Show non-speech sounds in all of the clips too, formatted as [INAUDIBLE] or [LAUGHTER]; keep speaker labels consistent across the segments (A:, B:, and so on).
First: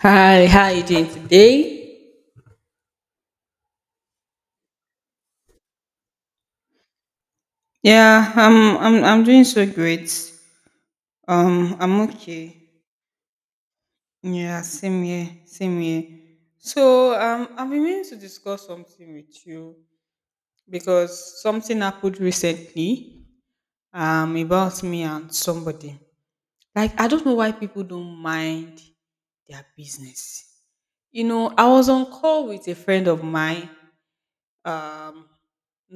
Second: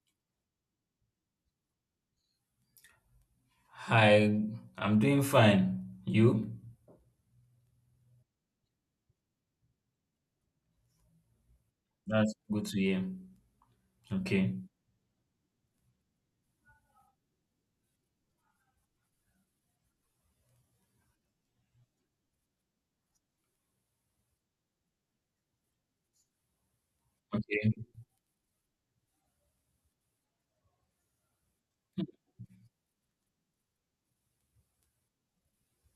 A: Hi, how you doing today?
B: Hi, I'm doing fine. You?
A: Yeah, I'm doing so great. I'm
B: That's good to
A: okay.
B: hear. Okay.
A: Yeah, same here, same here. So I've been meaning to discuss something with you because something happened recently about me and somebody. Like I don't know why
B: Okay.
A: people don't mind their business. You know, I was on call with a friend of mine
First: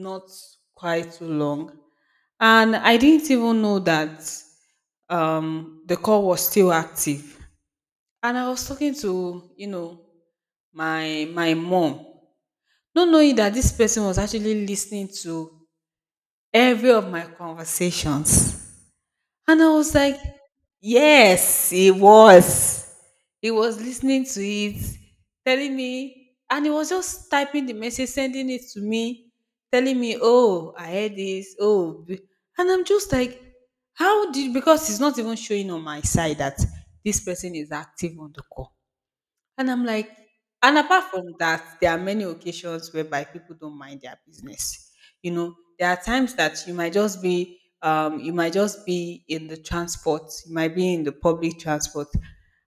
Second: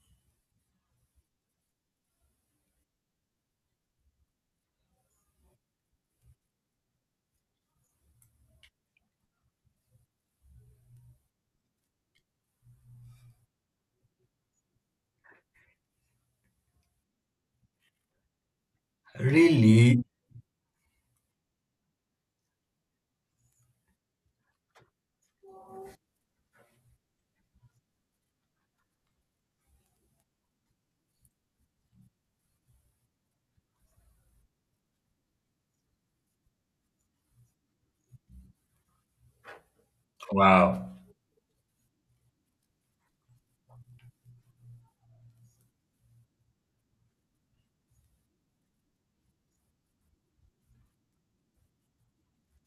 A: not quite too long. And I didn't even know that the call was still active. And I was talking to, you know, my mom, not knowing that this person was actually listening to every of my conversations. And I was
B: Really?
A: like, yes, it was. He was listening to it, telling me, and he was just typing the message, sending it to me, telling me, "Oh, I heard this. Oh," and I'm just like, "How did?" Because it's not even showing on my side that this person is active on the call. And I'm like, and
B: Wow.
A: apart from that, there are many occasions whereby people don't mind their business. You know, there are times that you might just be, you might just be in the transport, you might be in the public transport,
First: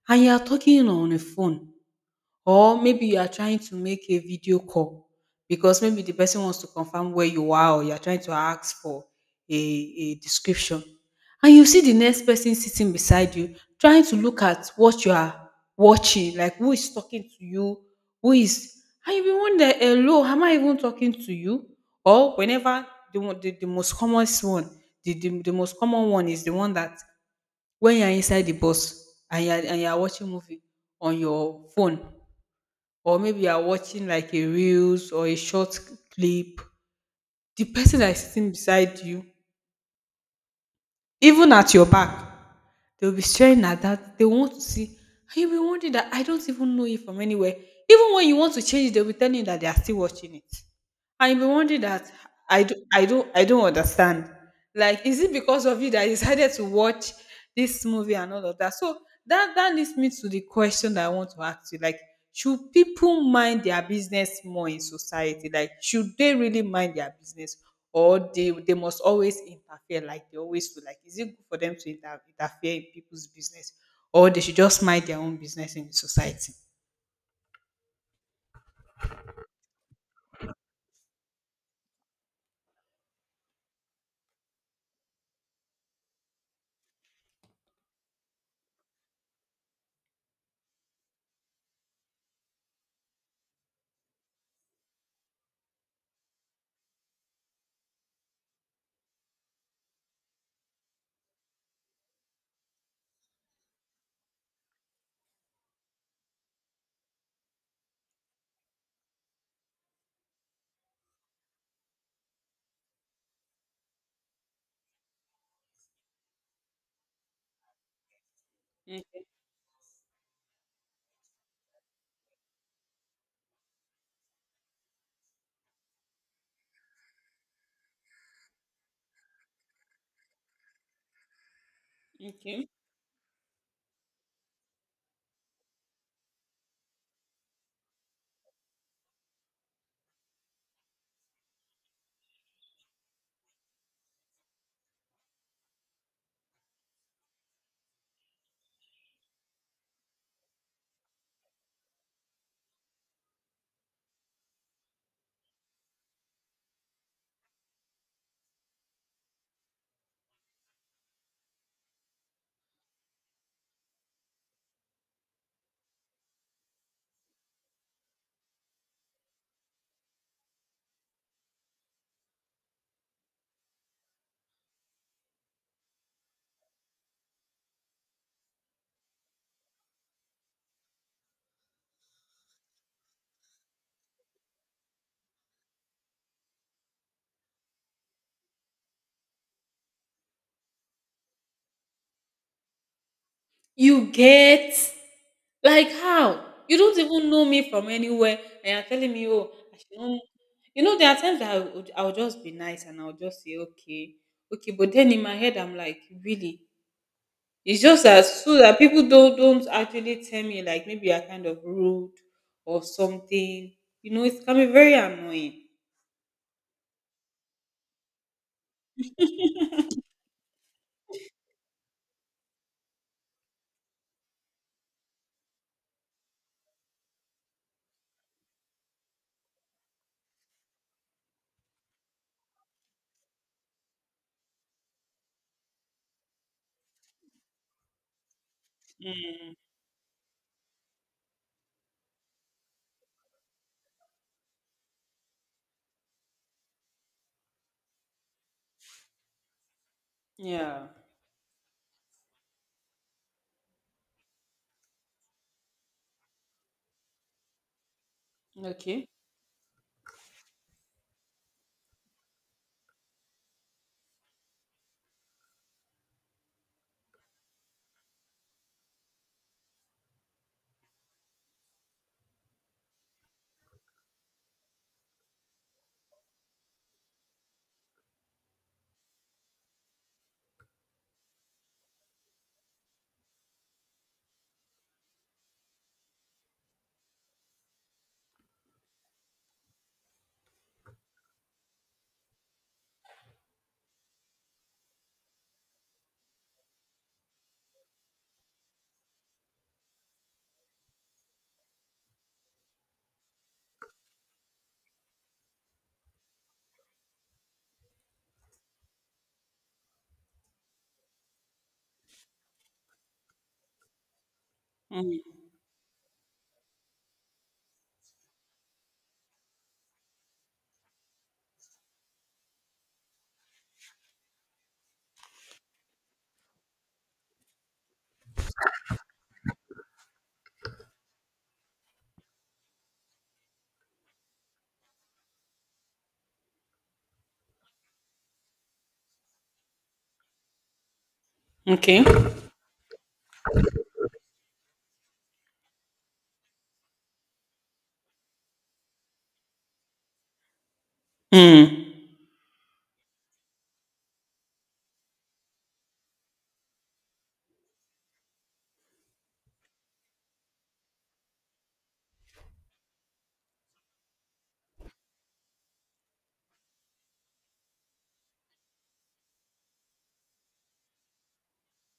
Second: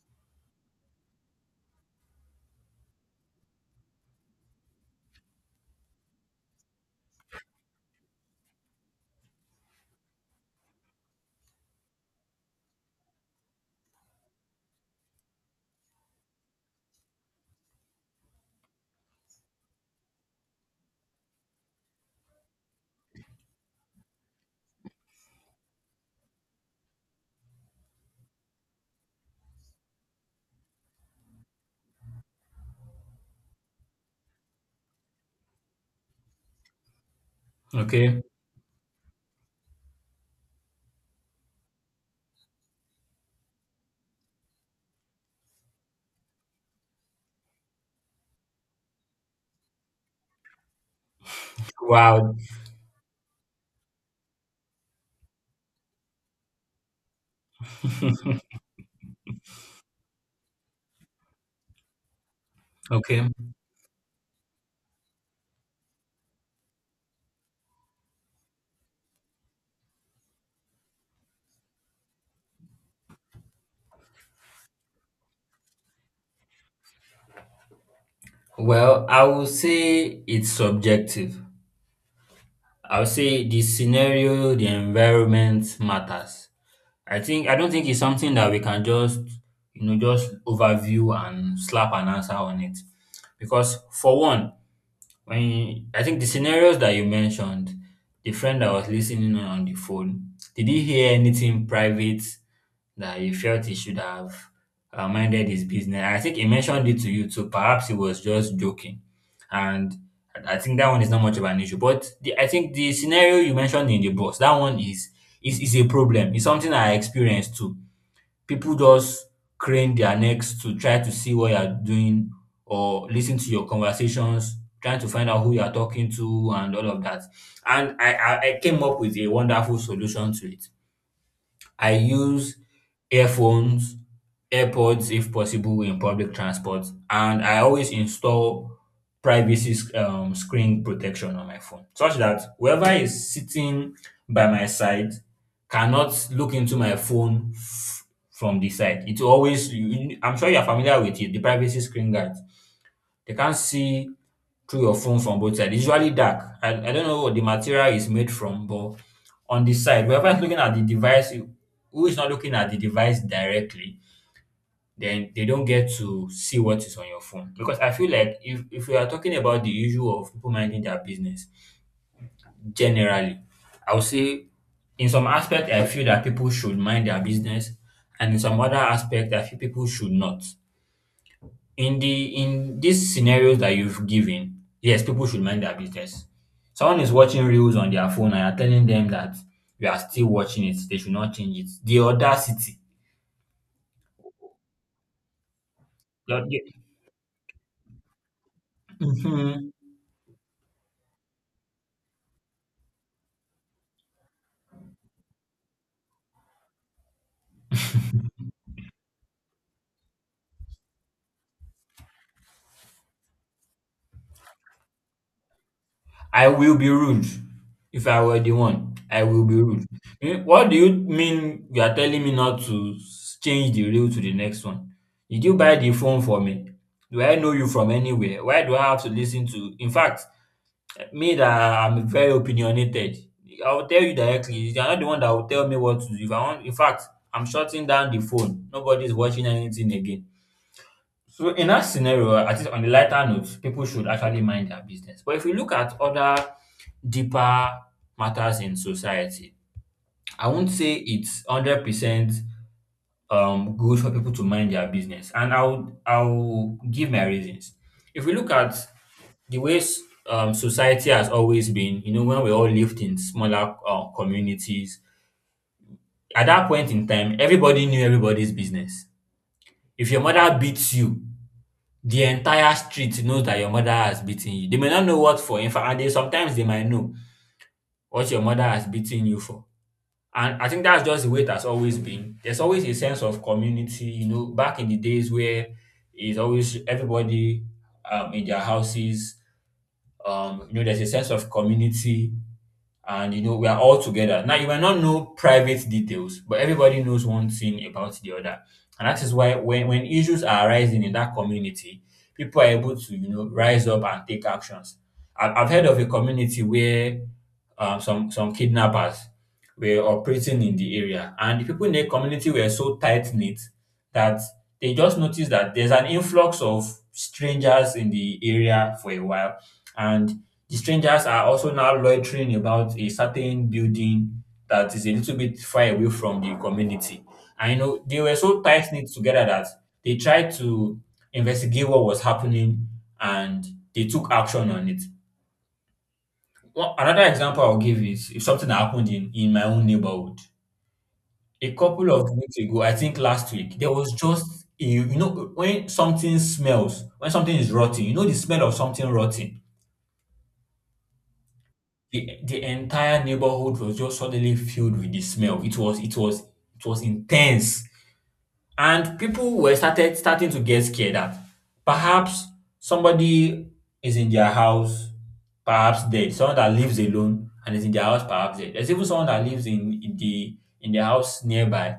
A: and you are talking on a phone. Or maybe you are trying to make a video call because maybe the person wants to confirm where you are or you're trying to ask for a description. And you see the next person sitting beside you trying to look at what you are watching, like who is talking to you, who is, and you be wonder, hello, am I even talking to you? Or whenever the most common one, the most common one is the one that when you're inside the bus and you're watching movie on your phone or maybe you are watching like a reels or a short clip, the person that is
B: Okay.
A: sitting beside you, even at your back, they'll be staring at that. They want to see. And you'll be wondering that I don't even know it from anywhere. Even when you want to change, they'll be telling you that they are still watching it. I've been wondering that
B: Wow.
A: I don't understand. Like, is it because of you that I decided to watch this movie and all
B: [LAUGHS]
A: of that? So that leads me to the question that I want to ask you. Like, should
B: Okay.
A: people mind their business more in society? Like, should they really mind their business, or they must always interfere like they always do? Like, is it good for them to interfere in people's business, or they should just mind their own business in society?
B: Well, I will say it's subjective. I'll say the scenario, the environment matters. I don't think it's something that we can just, just overview and slap an answer on it. Because for one, when I think the scenarios that you mentioned, the friend that was listening in on the phone, did he hear anything private that he felt he should have minded his business? I think he mentioned it to you, so perhaps he was just joking, and I think that one is not much of an issue. But I think the scenario you mentioned in the bus, that one is a problem. It's something I experienced too. People
A: Okay.
B: just crane their necks to try to see what you're doing or listen to your conversations, trying to find out who you're talking to and all of that. And I came up with a wonderful solution to it. I use
A: Okay.
B: earphones, AirPods if possible in public transport, and I always install privacy screen protection on my phone such that whoever is sitting by my side cannot look into my phone from the side. It always, you- I'm sure you're familiar with it, the privacy screen guard. They can't see through your phone from both sides. It's usually dark. I don't know what the material is made from, but on the side, whoever is looking at the device, who is not looking at the device directly, then they don't get to see what is on your phone. Because I feel like if we are talking about the issue of people minding their business generally, I would say in some aspect I feel that people should mind their business, and in some other aspect I feel people should not. In these scenarios that you've given, yes, people should mind their business. Someone is watching reels on their phone and you're telling them that you are still watching it, they should not change it. The audacity.
A: You get? Like
B: The-
A: how? You don't even know me from anywhere and you're telling me, oh,
B: Mhm.
A: I should not. You know, there are times that I would, I'll just be nice and I'll just say, okay, okay. But then in my head, I'm like, really? It's just as so that people don't actually tell me, like, maybe you're kind of rude or something. You know, it can be very annoying.
B: I will be rude if I were the one. I will be rude. Eh, what do you mean you are telling me not to change the reel to the next one? Did you buy the phone for me? Do I know you from anywhere? Why do I have to listen to? In fact, me that I'm very opinionated, I will tell you directly. You are not the one that will tell me what to do. If I want, in fact, I'm shutting down the phone. Nobody is watching anything again. So in that scenario, at least on the lighter note, people should actually mind their business. But if you look at other deeper matters in society, I won't
A: Yeah.
B: say it's 100% good for people to mind their business. And I'll give my reasons. If we look at
A: Okay.
B: the ways society has always been, when we all lived in smaller communities, at that point in time, everybody knew everybody's business. If your mother beats you, the entire street knows that your mother has beaten you. They may not know what for. In fact, and they sometimes they might know what your mother has beaten you for. And I think that's just the way it has always been. There's always a sense of community, back in the days where it's always everybody in their houses. There's a sense of community, and we are all together now. You might not know private details, but everybody knows one thing about the other, and that is why when issues are arising in that community, people are able to rise up and take actions. I've heard of a community where some kidnappers were operating in the area, and the people in the community were so tight knit that they just
A: Mm.
B: noticed that there's an influx of strangers in the area for a while, and the strangers are also now loitering about a certain building that is a little bit far away from the community. And they were so tight knit together that they tried to investigate what was happening, and they took action on it. Another example I'll give is if something that happened in my own neighborhood. A
A: Okay.
B: couple of weeks ago, I think last week, there was just when something smells, when something is rotting, the smell of something rotting,
A: Mm.
B: the entire neighborhood was just suddenly filled with the smell. It was intense. And people were started starting to get scared that perhaps somebody is in their house, perhaps dead. Someone that lives alone and is in their house, perhaps dead. There's even someone that lives in the house nearby,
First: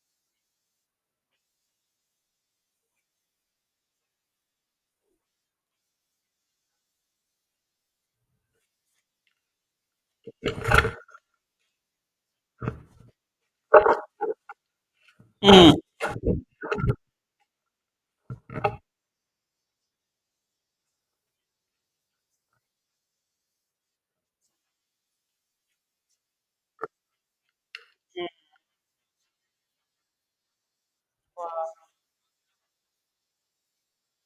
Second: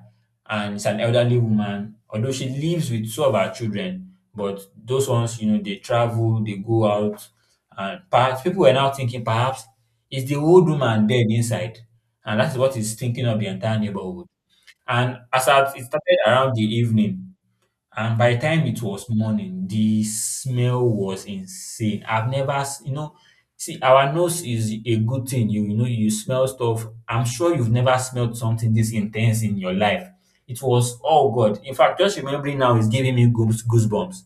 B: and it's an elderly woman. Although she lives with two of her children, but those ones, they travel, they go out, and perhaps people were now thinking, perhaps is the old woman dead inside, and that's what is thinking of the entire neighborhood. And as
A: Mm.
B: at it started around the evening, and by the time it was morning, the smell was insane. I've never, s- you know, See, our nose is a good thing. You smell stuff. I'm sure you've never smelled something this intense in your life. It was, oh God. In fact, just remembering now is giving me goosebumps.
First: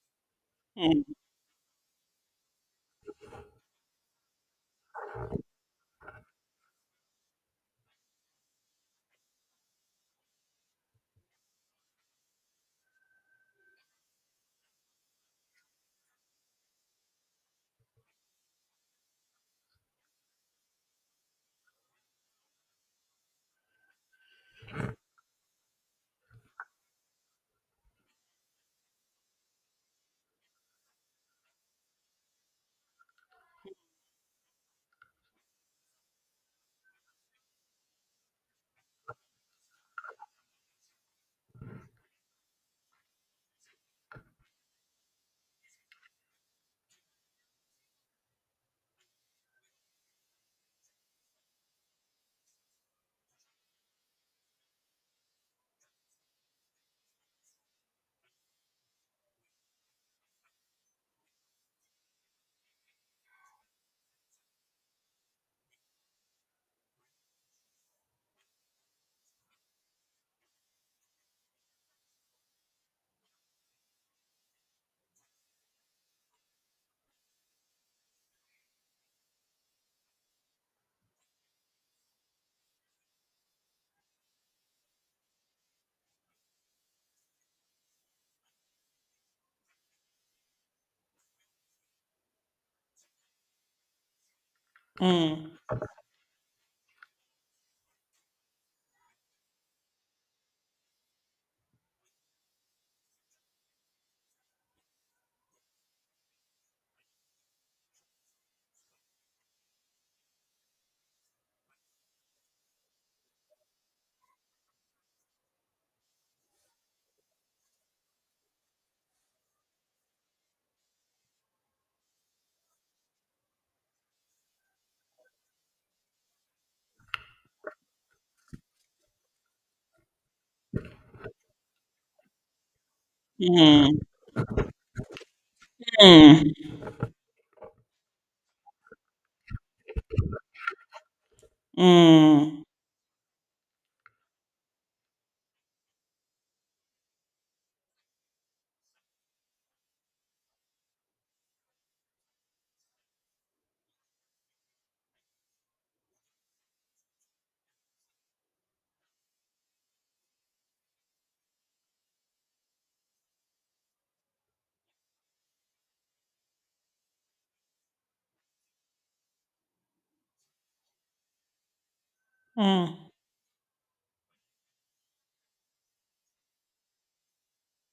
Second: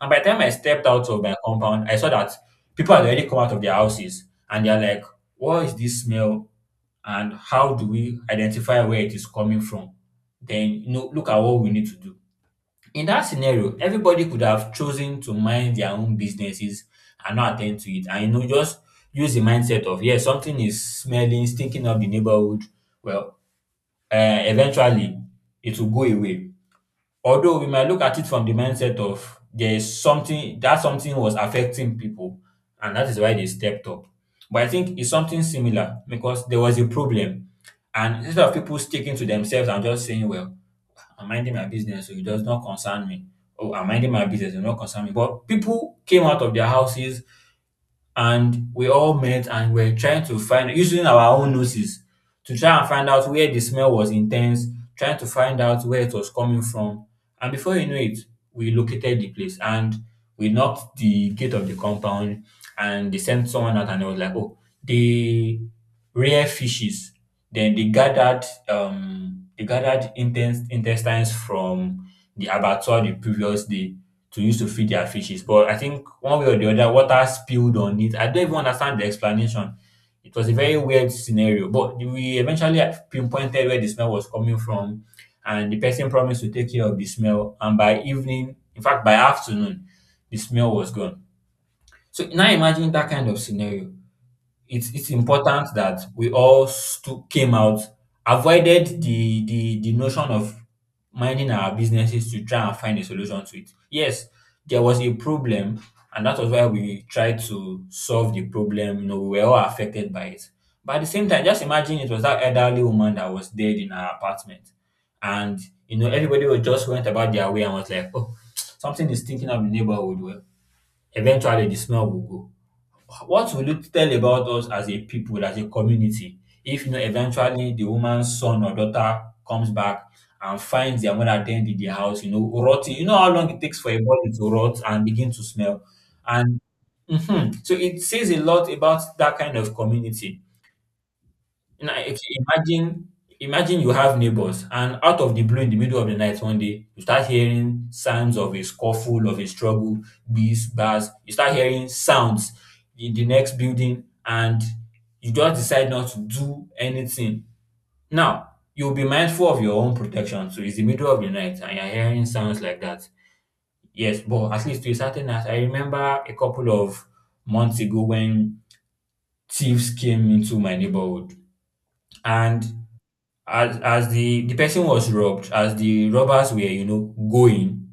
B: And by the time I stepped
A: Mm.
B: out of my compound, I saw that people had already come out of their houses, and they're like, what is this smell? And how do we identify where it is coming from? Then, look at what we need to do. In that scenario, everybody could have chosen to mind their own businesses and not attend to it. And just use the mindset of, yeah, something is smelling, stinking up the neighborhood. Well, eventually it will go away. Although we might look at it from the mindset of there is something, that something was affecting people, and that is why they stepped up. But I think it's something similar, because there was a problem. And instead of people sticking to themselves and just saying, "Well, I'm minding my business, so it does not concern me. Oh, I'm minding my business, it does not concern me." But people came out of their houses, and we all met and we're trying to find, using our own noses, to try and find out where the smell was intense, trying to find out where it was coming from. And before you know it, we located the place, and we knocked the gate of the compound, and they sent someone out, and it was like, oh, they rare fishes. Then they gathered intestines from the abattoir the previous day to use to feed their fishes. But I think one way or the other, water spilled on it. I don't even understand the explanation. It was a very weird scenario, but we eventually pinpointed where the smell was coming from, and the person promised to take care of the smell. And by evening, in fact, by afternoon, the smell was gone. So now imagine that kind of scenario. It's
A: Mm.
B: important that we all came out, avoided the notion of minding our businesses to try and find a solution to it. Yes, there was a problem, and that was why we tried to solve the problem. We were all affected by it. But at the same time, just imagine it was that elderly woman that was dead in her apartment, and everybody was just went about their way and was like, oh, [TSK] something is stinking up the neighborhood. Well, eventually the smell will go. What will you tell about us as a people, as a community, if eventually the woman's son or daughter comes back and finds their mother dead in the house, rotting. You know how long it takes for a
A: Mm.
B: body to rot and begin to smell.
A: Mm.
B: And mhm. So it says a lot about that kind of community. Now, if you
A: Mm.
B: imagine you have neighbors, and out of the blue, in the middle of the night, one day you start hearing sounds of a scuffle, of a struggle, bees, bars, you start hearing sounds in the next building, and you just decide not to do anything. Now, you'll be mindful of your own protection. So it's the middle of the night and you're hearing sounds like that. Yes, but at least to a certain extent, I remember a couple of months ago when thieves came into my neighborhood and
A: Mm,
B: as the person was robbed, as the robbers were, going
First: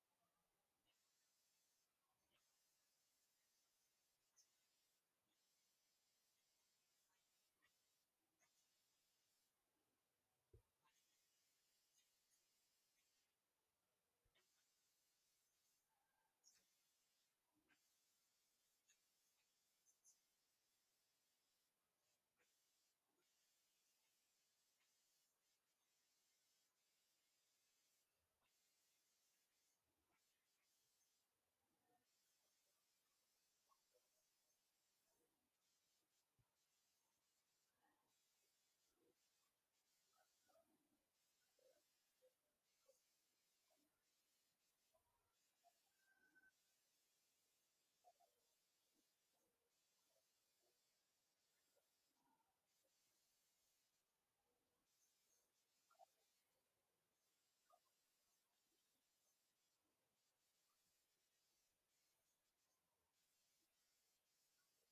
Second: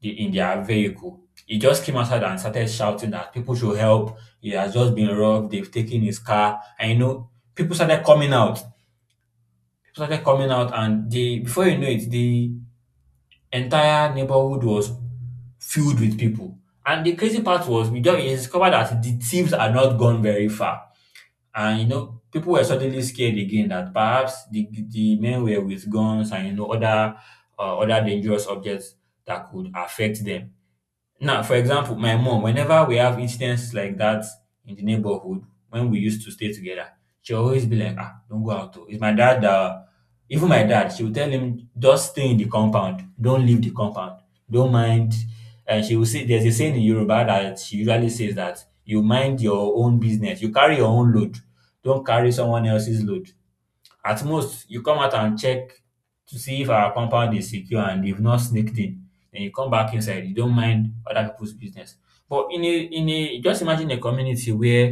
B: the, in their vehicle, he just came outside and started shouting that people should help. He has just been robbed. They've taken his car. And people started coming out. People started coming out, and they before you know it, the entire neighborhood was filled with people. And the crazy part was, we discovered that the thieves are not gone very far. And people were suddenly scared again that perhaps the men were with guns and other other dangerous objects that could affect them. Now, for example, my mom, whenever we have incidents like that in the neighborhood, when we used to stay together, she always be like, "Ah, don't go out. Oh." It's my dad that, even my dad, she will tell him, just stay in the compound. Don't leave the compound. Don't mind. And she will say, there's a saying in Yoruba that she usually says that you mind your own business. You carry your own load. Don't carry someone else's load. At most, you come out and check to see if our compound is secure and they've not sneaked in. Then you come back inside. You don't mind other people's business. But in a just imagine a community where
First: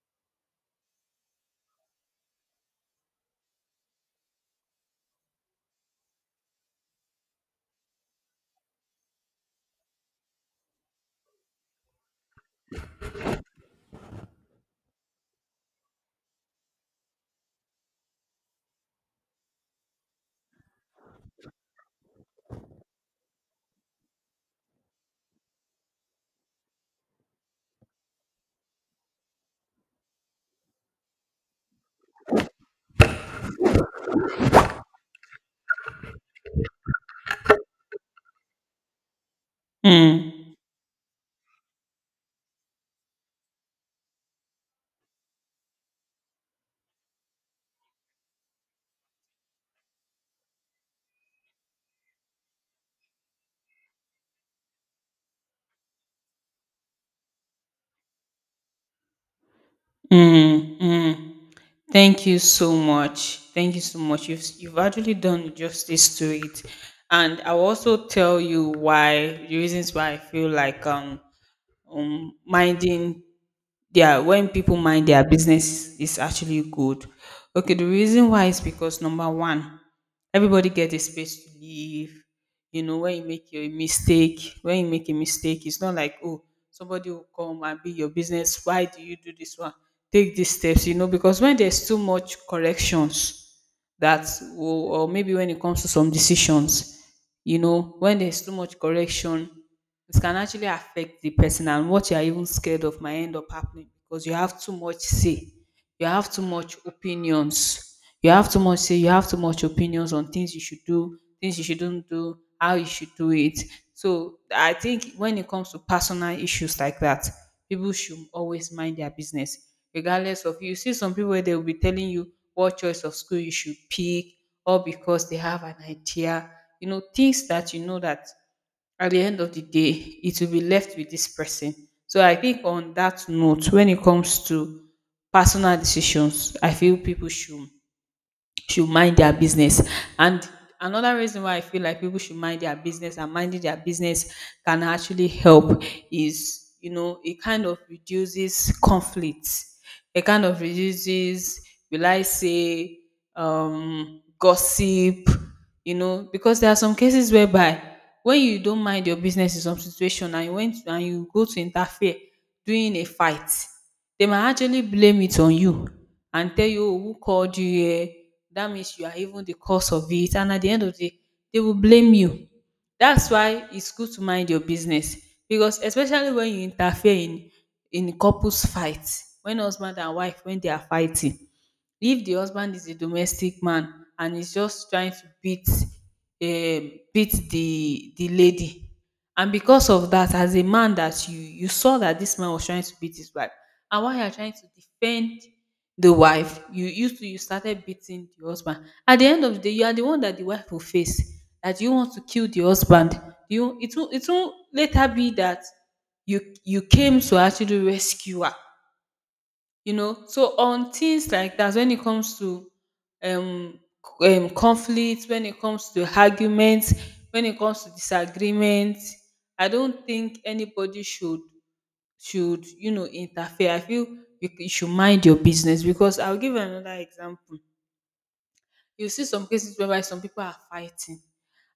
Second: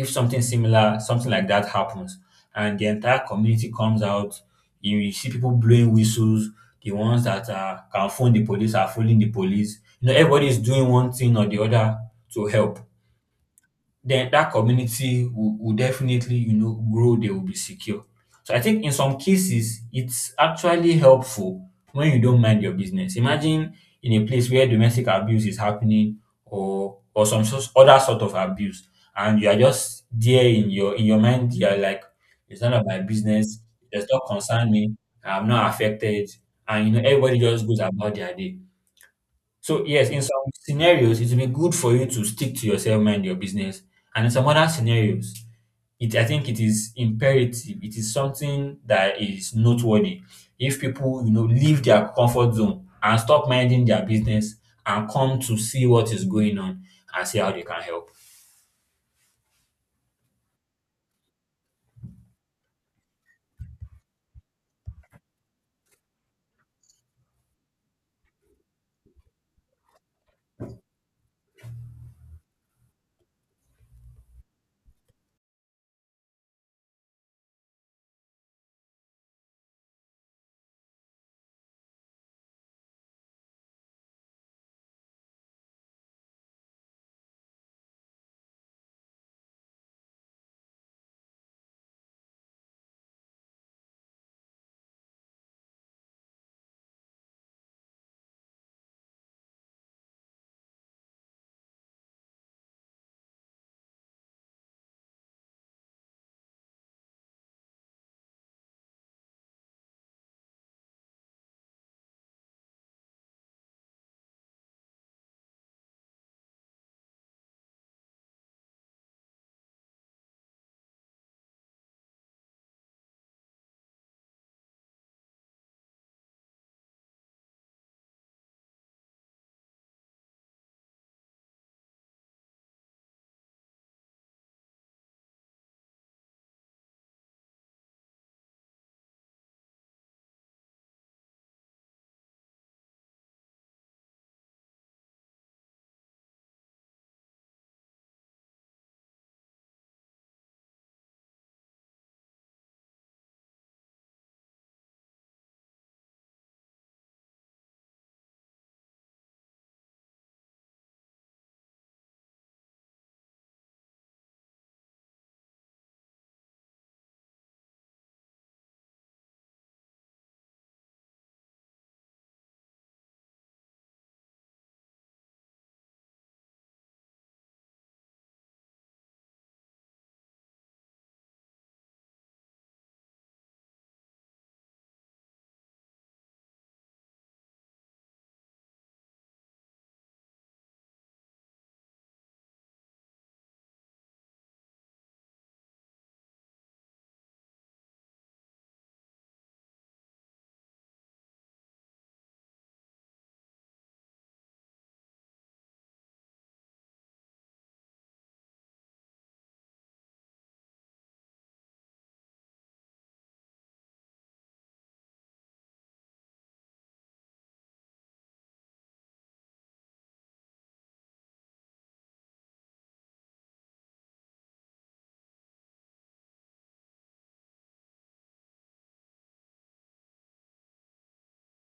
B: if something similar, something like that happens, and the entire community comes out, you see people blowing whistles. The ones that are, can phone the police are phoning the police. You know, everybody is doing one thing or the other to help, then that community will definitely, you know, grow, they will be secure. So I think in some cases, it's actually helpful when you don't mind your business. Imagine in a place where domestic abuse is happening or some sort, other sort of abuse, and you are just there in your mind, you are like, it's none of my business, it does not concern me, I'm not affected, and you know, everybody just goes about their day. So yes, in some
A: mm,
B: scenarios, it will be good for you to stick to yourself, mind your business. And in some other scenarios, it I think it is imperative. It is something that is noteworthy. If people, you know, leave their comfort zone and stop minding their business and come to see what is going on and see how they can help.
A: mm, mm. Thank you so much. Thank you so much. You've actually done justice to it, and I'll also tell you why the reasons why I feel like minding their when people mind their business is actually good. Okay, the reason why is because number one, everybody get a space to live. You know, when you make a mistake, it's not like oh somebody will come and be your business. Why do you do this one? Take these steps, you know, because when there's too much corrections that will, or maybe when it comes to some decisions, you know, when there's too much correction it can actually affect the person and what you are even scared of might end up happening because you have too much say, you have too much opinions, you have too much say, you have too much opinions on things you should do, things you shouldn't do, how you should do it. So I think when it comes to personal issues like that, people should always mind their business. Regardless of you see some people where they will be telling you what choice of school you should pick, or because they have an idea, you know, things that you know that at the end of the day, it will be left with this person. So I think on that note, when it comes to personal decisions, I feel people should mind their business. And another reason why I feel like people should mind their business and minding their business can actually help is, you know, it kind of reduces conflicts. It kind of reduces, will I say, gossip. You know because there are some cases whereby when you don't mind your business in some situation and you went and you go to interfere during a fight, they might actually blame it on you and tell you, "Oh, who called you here?" That means you are even the cause of it, and at the end of the day they will blame you. That's why it's good to mind your business, because especially when you interfere in couples fight, when husband and wife when they are fighting, if the husband is a domestic man and is just trying to beat the lady, and because of that, as a man that you saw that this man was trying to beat his wife, and while you are trying to defend the wife, you started beating the husband. At the end of the day, you are the one that the wife will face, that you want to kill the husband. You It will later be that you came to actually rescue her. You know, so on things like that, when it comes to um, conflict, when it comes to arguments, when it comes to disagreement, I don't think anybody should, you know, interfere. I feel you should mind your business, because I'll give another example. You see some cases whereby some people are fighting,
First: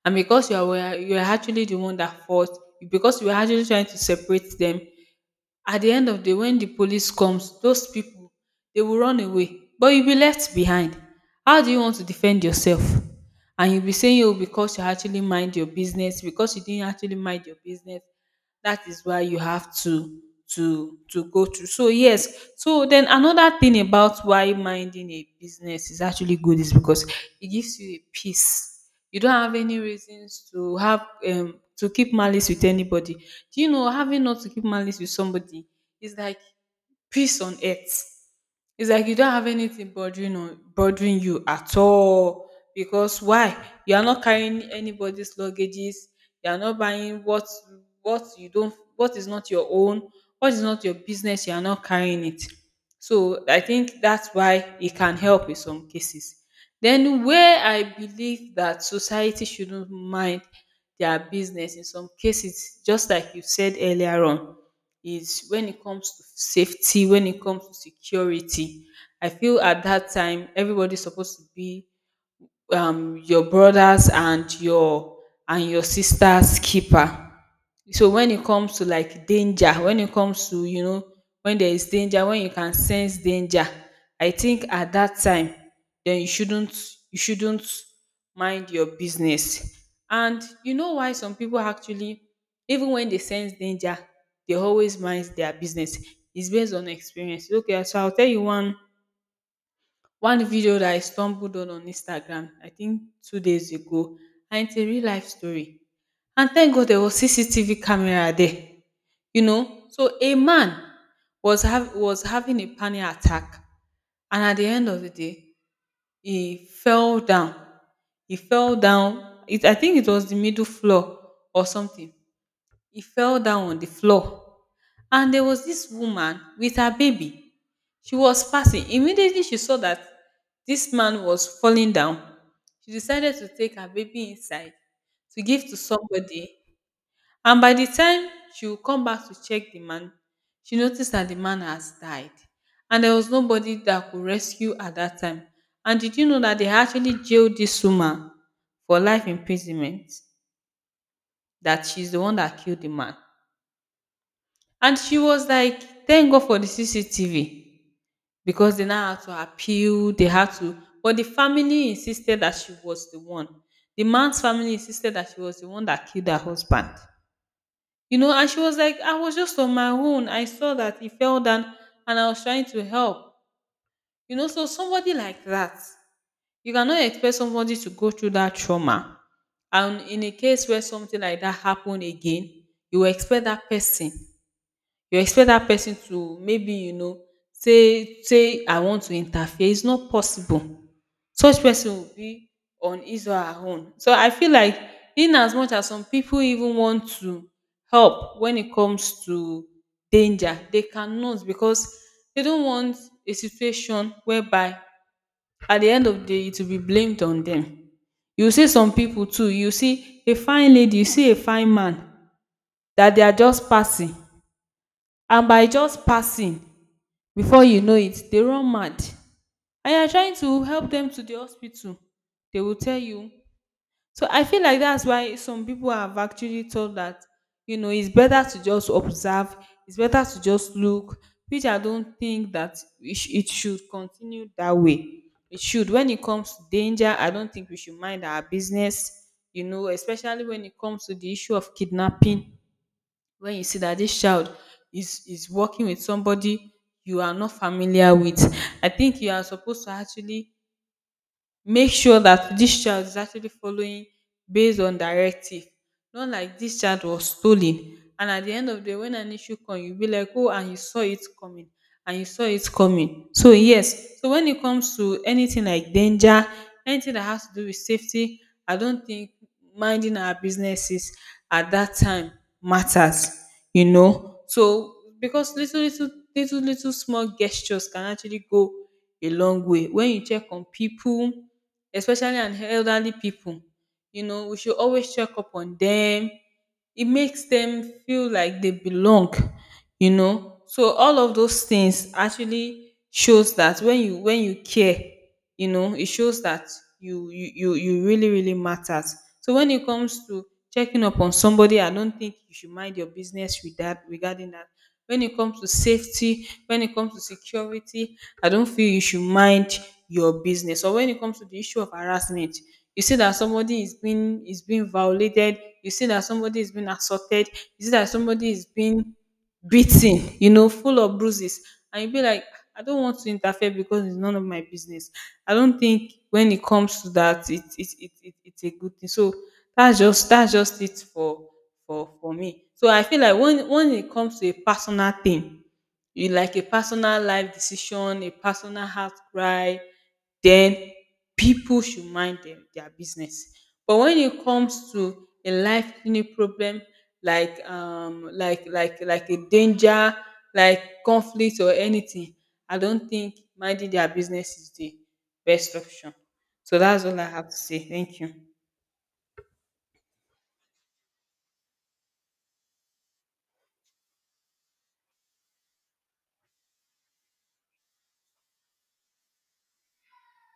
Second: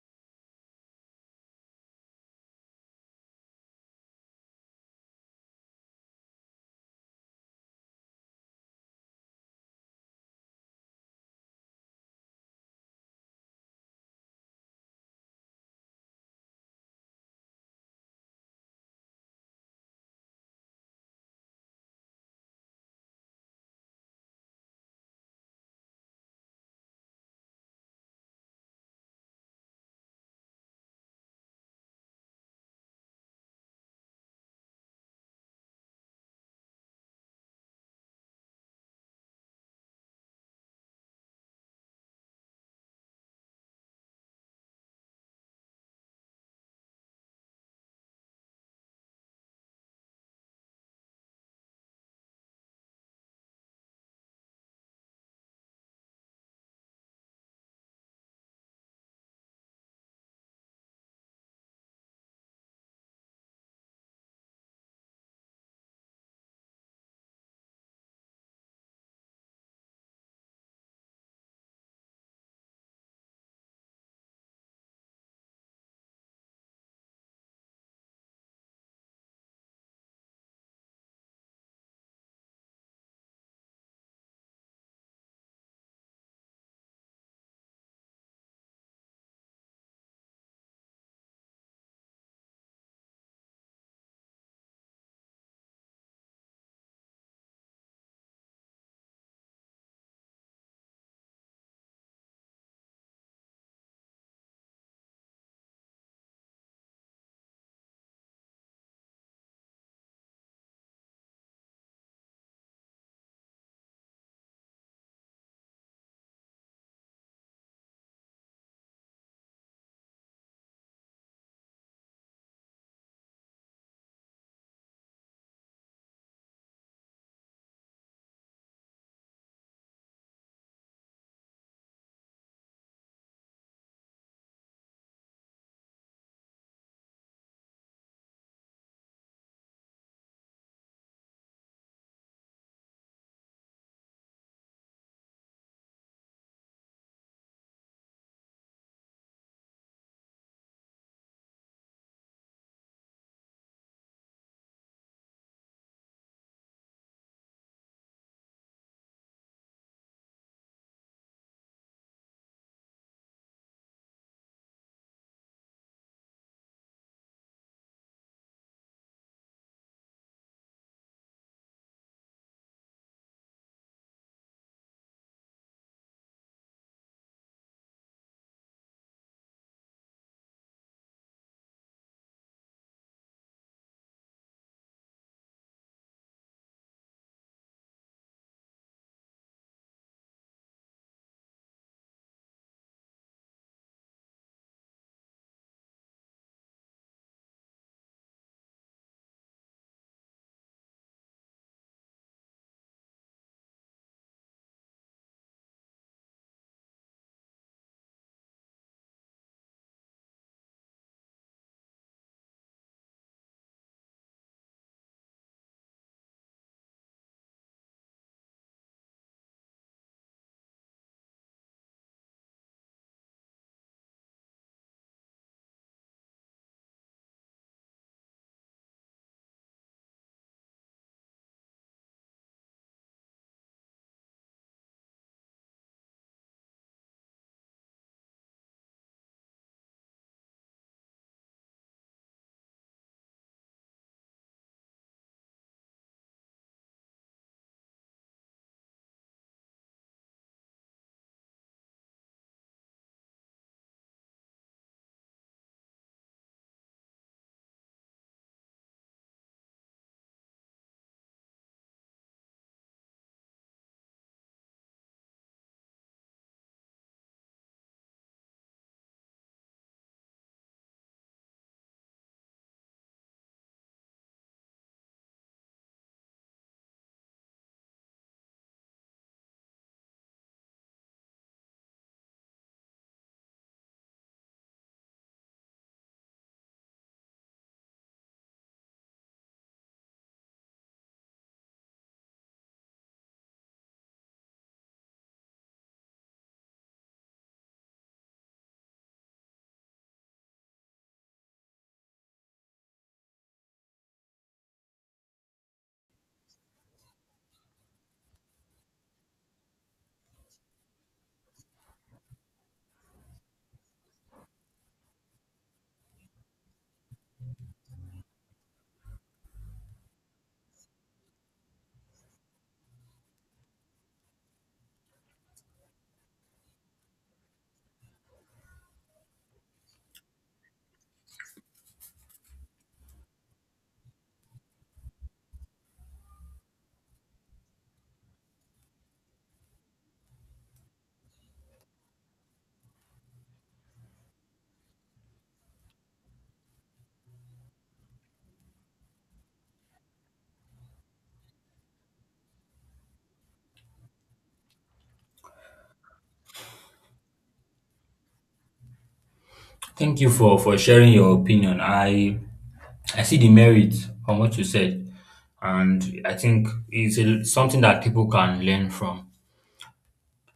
A: and because you are actually the one that fought, because you were actually trying to separate them, at the end of the day, when the police comes, those people they will run away, but you'll be left behind. How do you want to defend yourself? And you'll be saying, oh, because you didn't actually mind your business, that is why you have to go through. So yes, so then another thing about why minding a business is actually good is because it gives you a peace. You don't have any reasons to have to keep malice with anybody. Do you know having not to keep malice with somebody is like peace on earth. It's like you don't have anything bothering you at all. Because why? You are not carrying anybody's luggages, you are not buying what you don't, what is not your own, what is not your business, you are not carrying it. So I think that's why it can help in some cases. Then where I believe that society shouldn't mind their business in some cases, just like you said earlier on, is when it comes to safety, when it comes to security. I feel at that time everybody's supposed to be your brothers and your sisters keeper. So when it comes to like danger, when it comes to you know when there is danger, when you can sense danger, I think at that time then you shouldn't mind your business. And you know why some people actually, even when they sense danger, they always mind their business. It's based on experience. Okay, so I'll tell you one video that I stumbled on Instagram, I think 2 days ago, and it's a real life story. And thank God there was CCTV camera there. You know, so a man was having a panic attack, and at the end of the day, he fell down. He fell down. It I think it was the middle floor or something. He fell down on the floor, and there was this woman with her baby. She was passing. Immediately she saw that this man was falling down, she decided to take her baby inside to give to somebody. And by the time she would come back to check the man, she noticed that the man has died, and there was nobody that could rescue at that time. And did you know that they actually jailed this woman for life imprisonment, that she's the one that killed the man? And she was like, thank God for the CCTV, because they now had to appeal, they had to. But the family insisted that she was the one, the man's family insisted that she was the one that killed her husband. And she was like, I was just on my own, I saw that he fell down, and I was trying to help. So somebody like that, you cannot expect somebody to go through that trauma. And in a case where something like that happened again, you will expect that person, you expect that person to maybe, say, I want to interfere, it's not possible. Such person will be on his or her own. So I feel like in as much as some people even want to help when it comes to danger, they cannot, because they don't want a situation whereby at the end of the day it will be blamed on them. You see some people too, you see a fine lady, you see a fine man that they are just passing, and by just passing, before you know it, they run mad, and you're trying to help them to the hospital, they will tell you. So I feel like that's why some people have actually told that, it's better to just observe, it's better to just look, which I don't think that it should continue that way. It should. When it comes to danger, I don't think we should mind our business. You know, especially when it comes to the issue of kidnapping, when you see that this child is working with somebody you are not familiar with, I think you are supposed to actually make sure that this child is actually following based on directive. Not like this child was stolen and at the end of the day when an issue come, you be like, oh, and you saw it coming, and you saw it coming. So yes, so when it comes to anything like danger, anything that has to do with safety, I don't think minding our businesses at that time matters. You know, so because little small gestures can actually go a long way when you check on people, especially on elderly people. You know, we should always check up on them. It makes them feel like they belong. So all of those things actually shows that when you care, it shows that you really, really matters. So when it comes to checking up on somebody, I don't think you should mind your business with that, regarding that. When it comes to safety, when it comes to security, I don't feel you should mind your business. Or when it comes to the issue of harassment, you see that somebody is being violated, you see that somebody is being assaulted, you see that somebody is being beaten, full of bruises, and you be like, I don't want to interfere because it's none of my business. I don't think when it comes to that, it's a good thing. So that's just it for me. So I feel like when it comes to a personal thing, you like a personal life decision, a personal heart cry, then people should mind them, their business. But when it comes to a life clinic problem, like a danger, like conflict or anything, I don't think minding their business is the best option. So that's all I have to say. Thank you.
B: Thank you for sharing your opinion. I see the merit on what you said, and I think it's a, something that people can learn from.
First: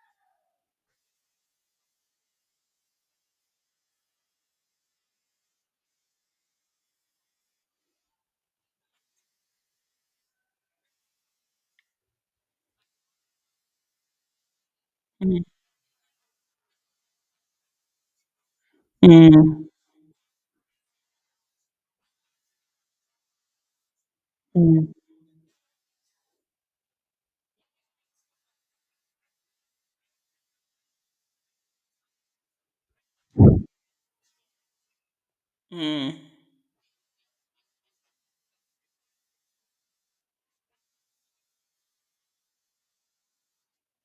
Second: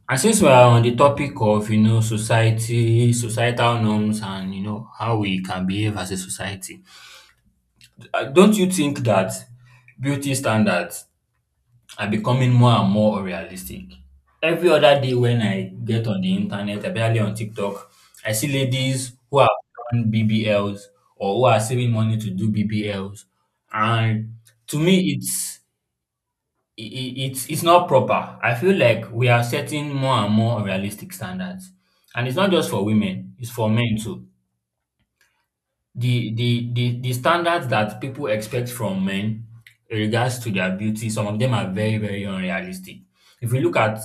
B: And since we are on the topic of you know society, societal norms, and you know how we can behave as a society, don't you think that beauty standards are becoming more and more unrealistic? Every other day when
A: Mm.
B: I get on the internet, especially on TikTok, I see ladies who have
A: Mm.
B: done BBLs or who are saving money to do BBLs, and to
A: Mm.
B: me, it's it's not proper. I feel like we are setting more and more unrealistic standards, and it's not just for women; it's for men too.
A: Mm.
B: The standards that people expect from men in regards to their beauty, some of them are very very unrealistic. If we look at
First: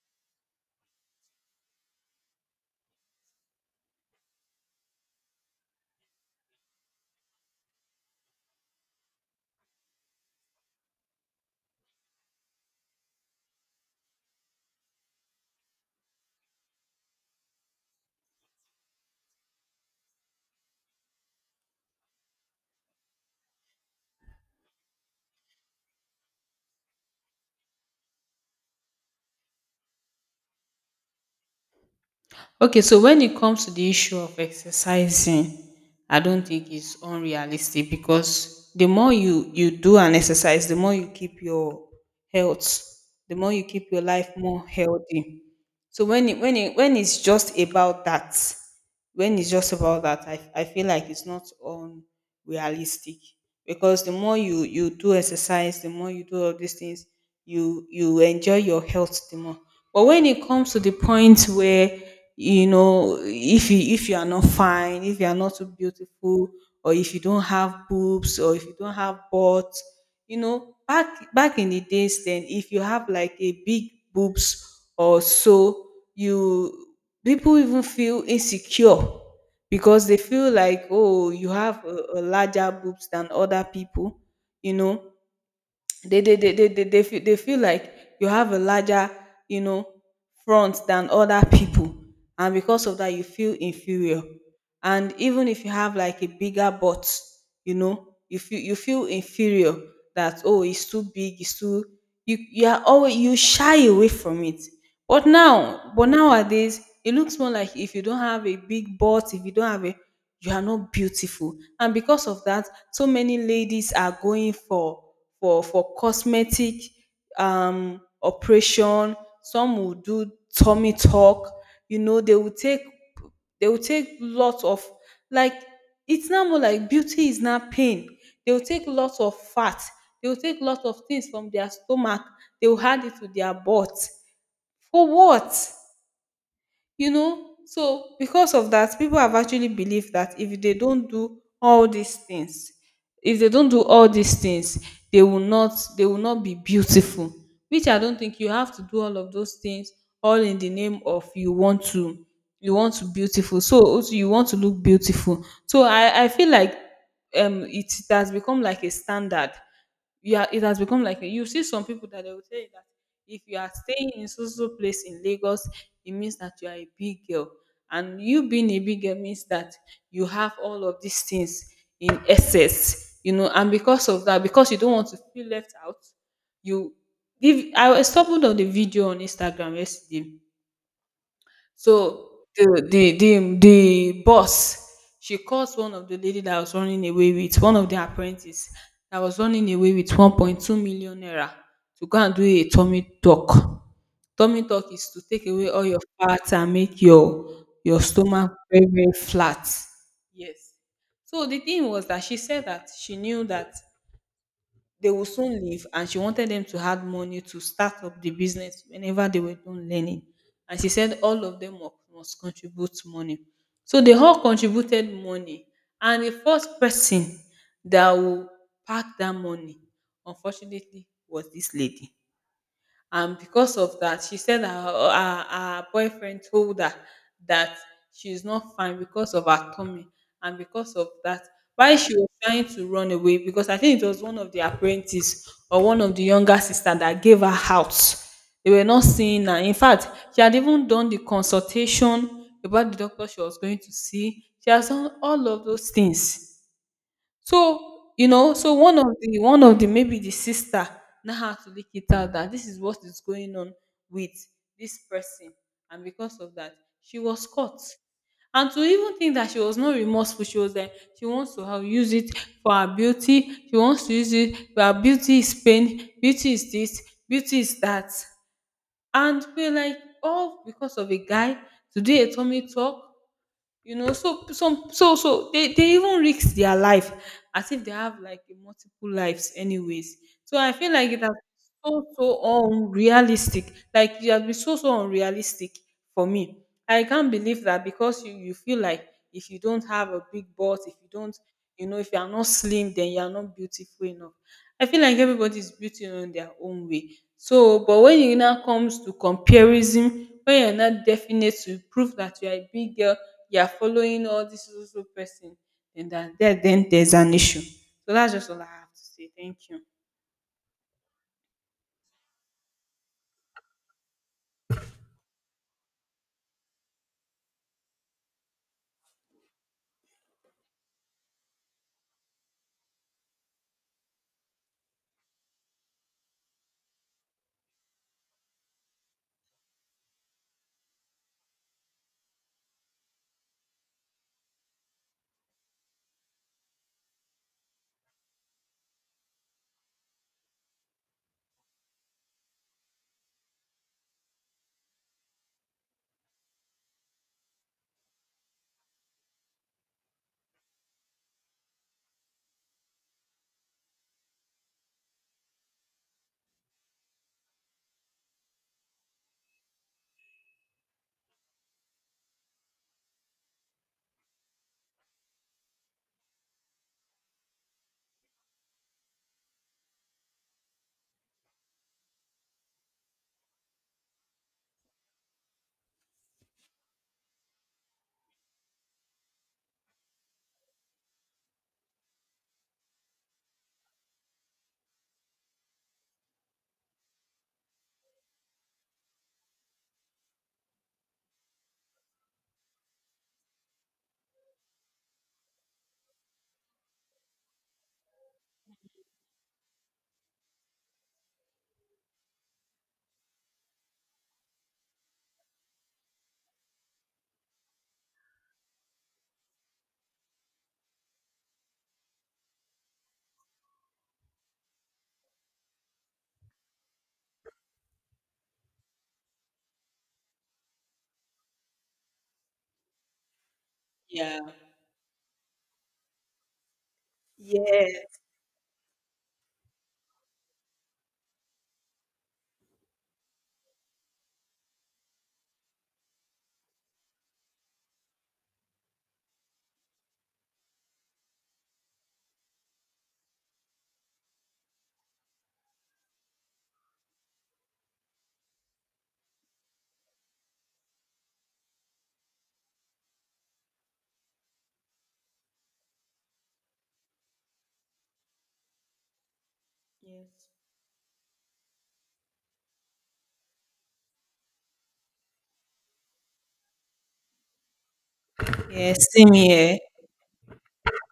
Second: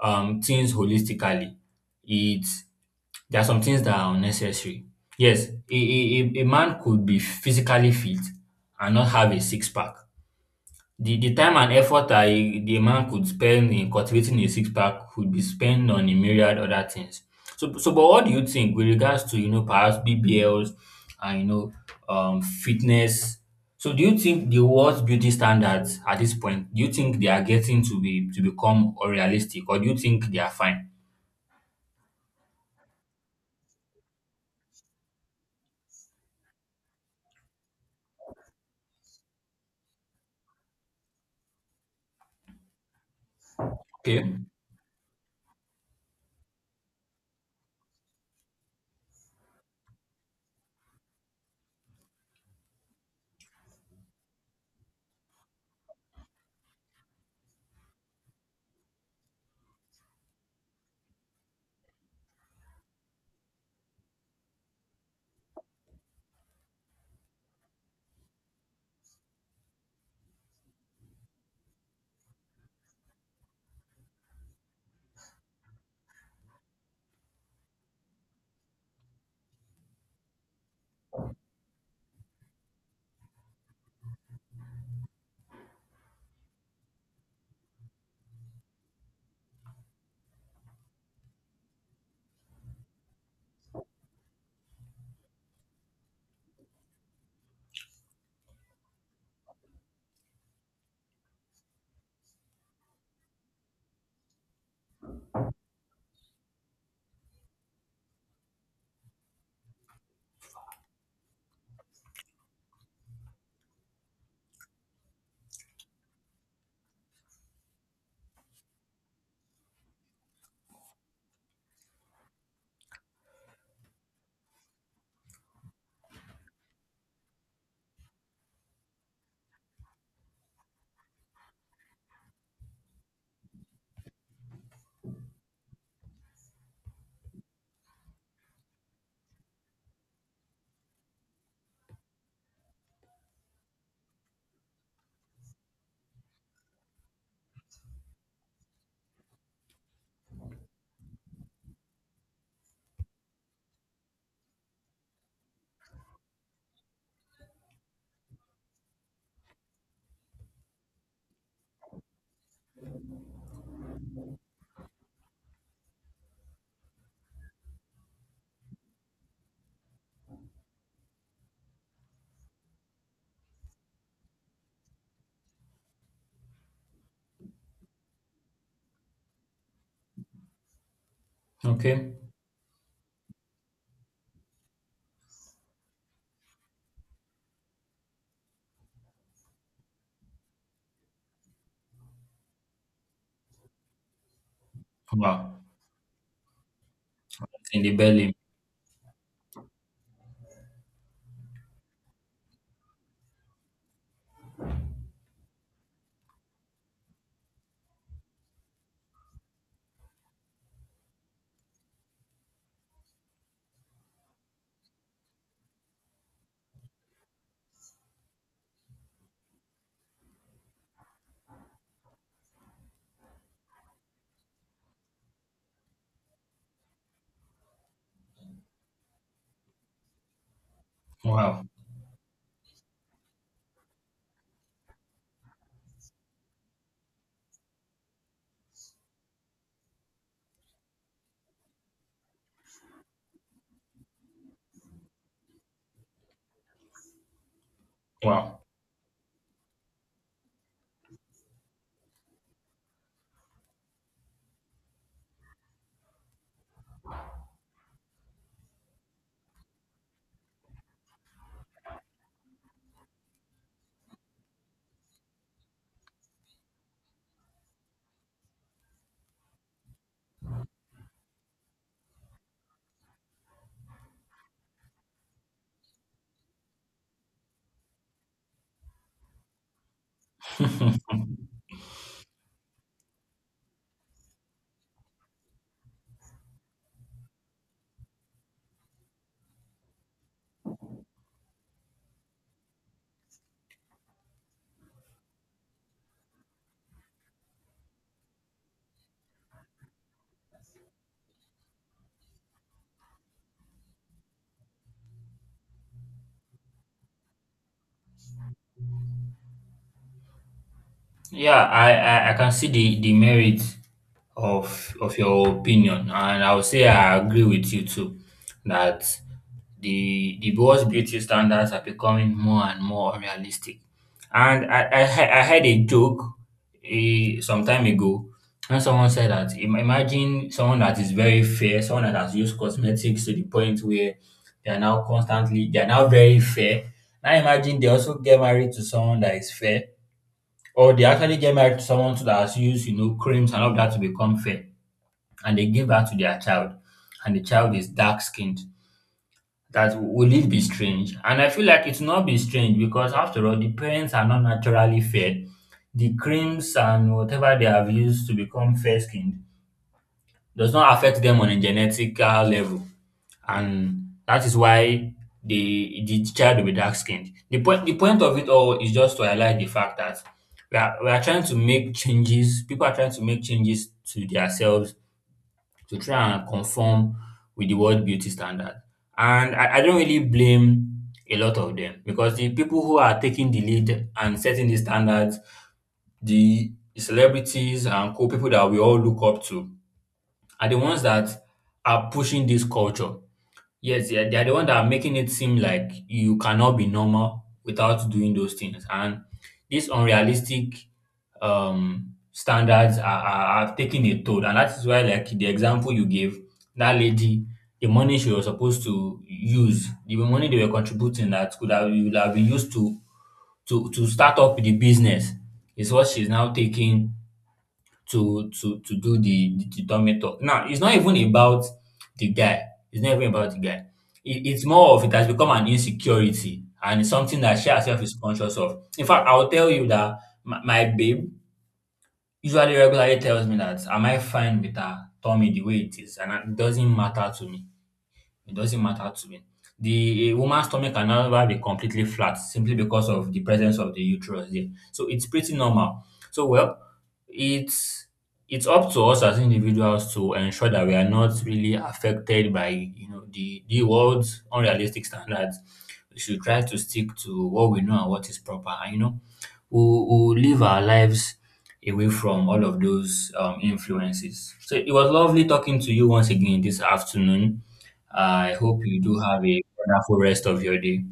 B: things holistically, it's there are some things that are unnecessary. Yes, a man could be physically fit and not have a six pack. The time and effort I the man could spend in cultivating a six pack could be spent on a myriad other things. So but what do you think with regards to you know perhaps BBLs and you know fitness? So do you think the world's beauty standards at this point, do you think they are getting to be to become unrealistic or do you think they are fine?
A: Okay, so when it comes to the issue of exercising, I don't think it's unrealistic because the more you do an exercise, the more you keep your health, the more you keep your
B: Okay.
A: life more healthy. So when it's just about that, when it's just about that I feel like it's not unrealistic, because the more you do exercise, the more you do all these things, you enjoy your health the more. But when it comes to the point where, if you are not fine, if you are not too beautiful, or if you don't have boobs, or if you don't have butt you know back back in the days, then if you have like a big boobs or so, you people even feel insecure, because they feel like, oh, you have a larger boobs than other people you know they feel like you have a larger, you know front than other people, and because of that you feel inferior. And even if you have like a bigger butt, you feel inferior, that, oh, it's too big, it's too, you are always, you shy away from it. But nowadays, it looks more like if you don't have a big butt, if you don't have a, you are not beautiful. And because of that, so many ladies are going for cosmetic operation. Some will do tummy tuck. you know they will take they will take lots of, like, it's now more like beauty is not pain, they will take lots of fat, they will take lots of things from their stomach, they will add it to their butt for what? So because of that, people have actually believed that if they don't do all these things, if they don't do all these things, they will not they will not be beautiful, which I don't think you have to do all of those things, all in the name of, you want to beautiful, so also you want to look beautiful. So I feel like, it has become like a standard. Yeah, it has become like a, you see some people that they will tell you that if you are staying in so so place in Lagos, it means that you are a big girl. And you being a big girl means that you have all of these things in excess. And because of that, because you don't want to feel left out, you. If I was stumbled on the video on Instagram yesterday,
B: Okay.
A: so the boss, she calls one of the lady that was running away with one of the apprentice that was running away with 1.2 million naira to go and do a tummy tuck. Tummy tuck is to take
B: Wow.
A: away all your fat and make your
B: In the
A: your
B: belly.
A: stomach very very flat. Yes. So the thing was that she said that she knew that they will soon leave, and she wanted them to add money to start up the business whenever they were done learning. And she said all of them must contribute money. So they all contributed money, and the first person that will pack that money unfortunately was this lady. And because of that, she said her boyfriend told her that she's not fine because of her tummy. And because of that,
B: Wow.
A: while she was trying to run away, because I think it was one of the apprentices or one of the younger sister that gave her out, they were not seeing her, in fact. She had even done the consultation about the doctor she was going to see, she has done all of those things. So,
B: Wow.
A: so one of the maybe the sister now had to leak it out that this is what is going on with this person. And because of that, she was caught. And to even think that she was not remorseful, she was like, she wants to have use it for her beauty. She wants to use it for her beauty is pain, beauty is this, beauty is that. And we're like, all because of a guy, to do a tummy talk. So some, so so, they even risk their life, as if they have like a multiple lives anyways. So I feel like it has so so unrealistic, like it has been so so unrealistic for me. I can't believe that, because you feel like if you don't have a big butt, if you don't, if you are not slim, then you are not beautiful enough. I feel like everybody is beautiful in their own way. So but when it now comes to comparison, when you're not definite to prove that you are a big girl, you are following all this so so so person, then there's an issue. So that's just all I have to say. Thank you.
B: Yeah, I can see the merit of your opinion, and I would say I agree with you too that the world's beauty standards are becoming more and more unrealistic. And I heard a joke some time ago, and someone said that imagine someone that is very fair, someone that has used cosmetics to the point where they are now very fair. Now imagine they also get married to someone that is fair or they actually get married to someone that has used, you know, creams and all that to become fair, and they give that to their child, and the child is dark skinned. That, will it be strange? And I feel like it's not be strange because after all, the parents are not naturally fair. The creams and whatever they have used to become fair skinned does not affect them on a genetical level, and that is why the child will be dark skinned. The point of it all is just to highlight the fact that we are trying to make changes. People are trying to make changes to themselves to try and conform with the world beauty standard. And I don't really blame a lot of them because the people who are taking the lead and setting the standards, the celebrities and cool people that we all look up to, are the ones that are pushing this culture. Yes, yeah, they are the one that are making it seem like you cannot be normal without doing those things. And these unrealistic standards are taking a toll. And that is why, like the example you gave, that lady, the money she was supposed to use, the money they were contributing that could have, would have been used to start up the business, is what she's now taking to do the dummy talk. Now it's not even about the guy. It's not even about the guy.
A: Yeah.
B: It's more of, it has become an insecurity and it's something that she herself is
A: Yes.
B: conscious of. In fact, I'll tell you that my babe usually regularly tells me that am I fine with her tummy the way it is, and it doesn't matter to me. It doesn't matter to me. The A woman's stomach can never be completely flat simply because of the presence of the uterus there. So it's pretty normal. So well, it's it's up to us as individuals to ensure that we are not really affected by you know the world's unrealistic standards. We should try to stick to what we know and what is proper. And you know, who
A: Yes.
B: live our lives away from all of those influences. So it was lovely talking to you once again this afternoon. I hope
A: Yes.
B: you do
A: Same
B: have a
A: here.
B: wonderful rest of your day.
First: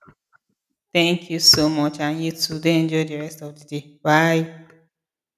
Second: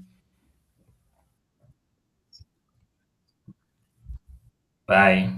A: Thank you so much, and you too. Then enjoy the rest of the day. Bye.
B: Bye.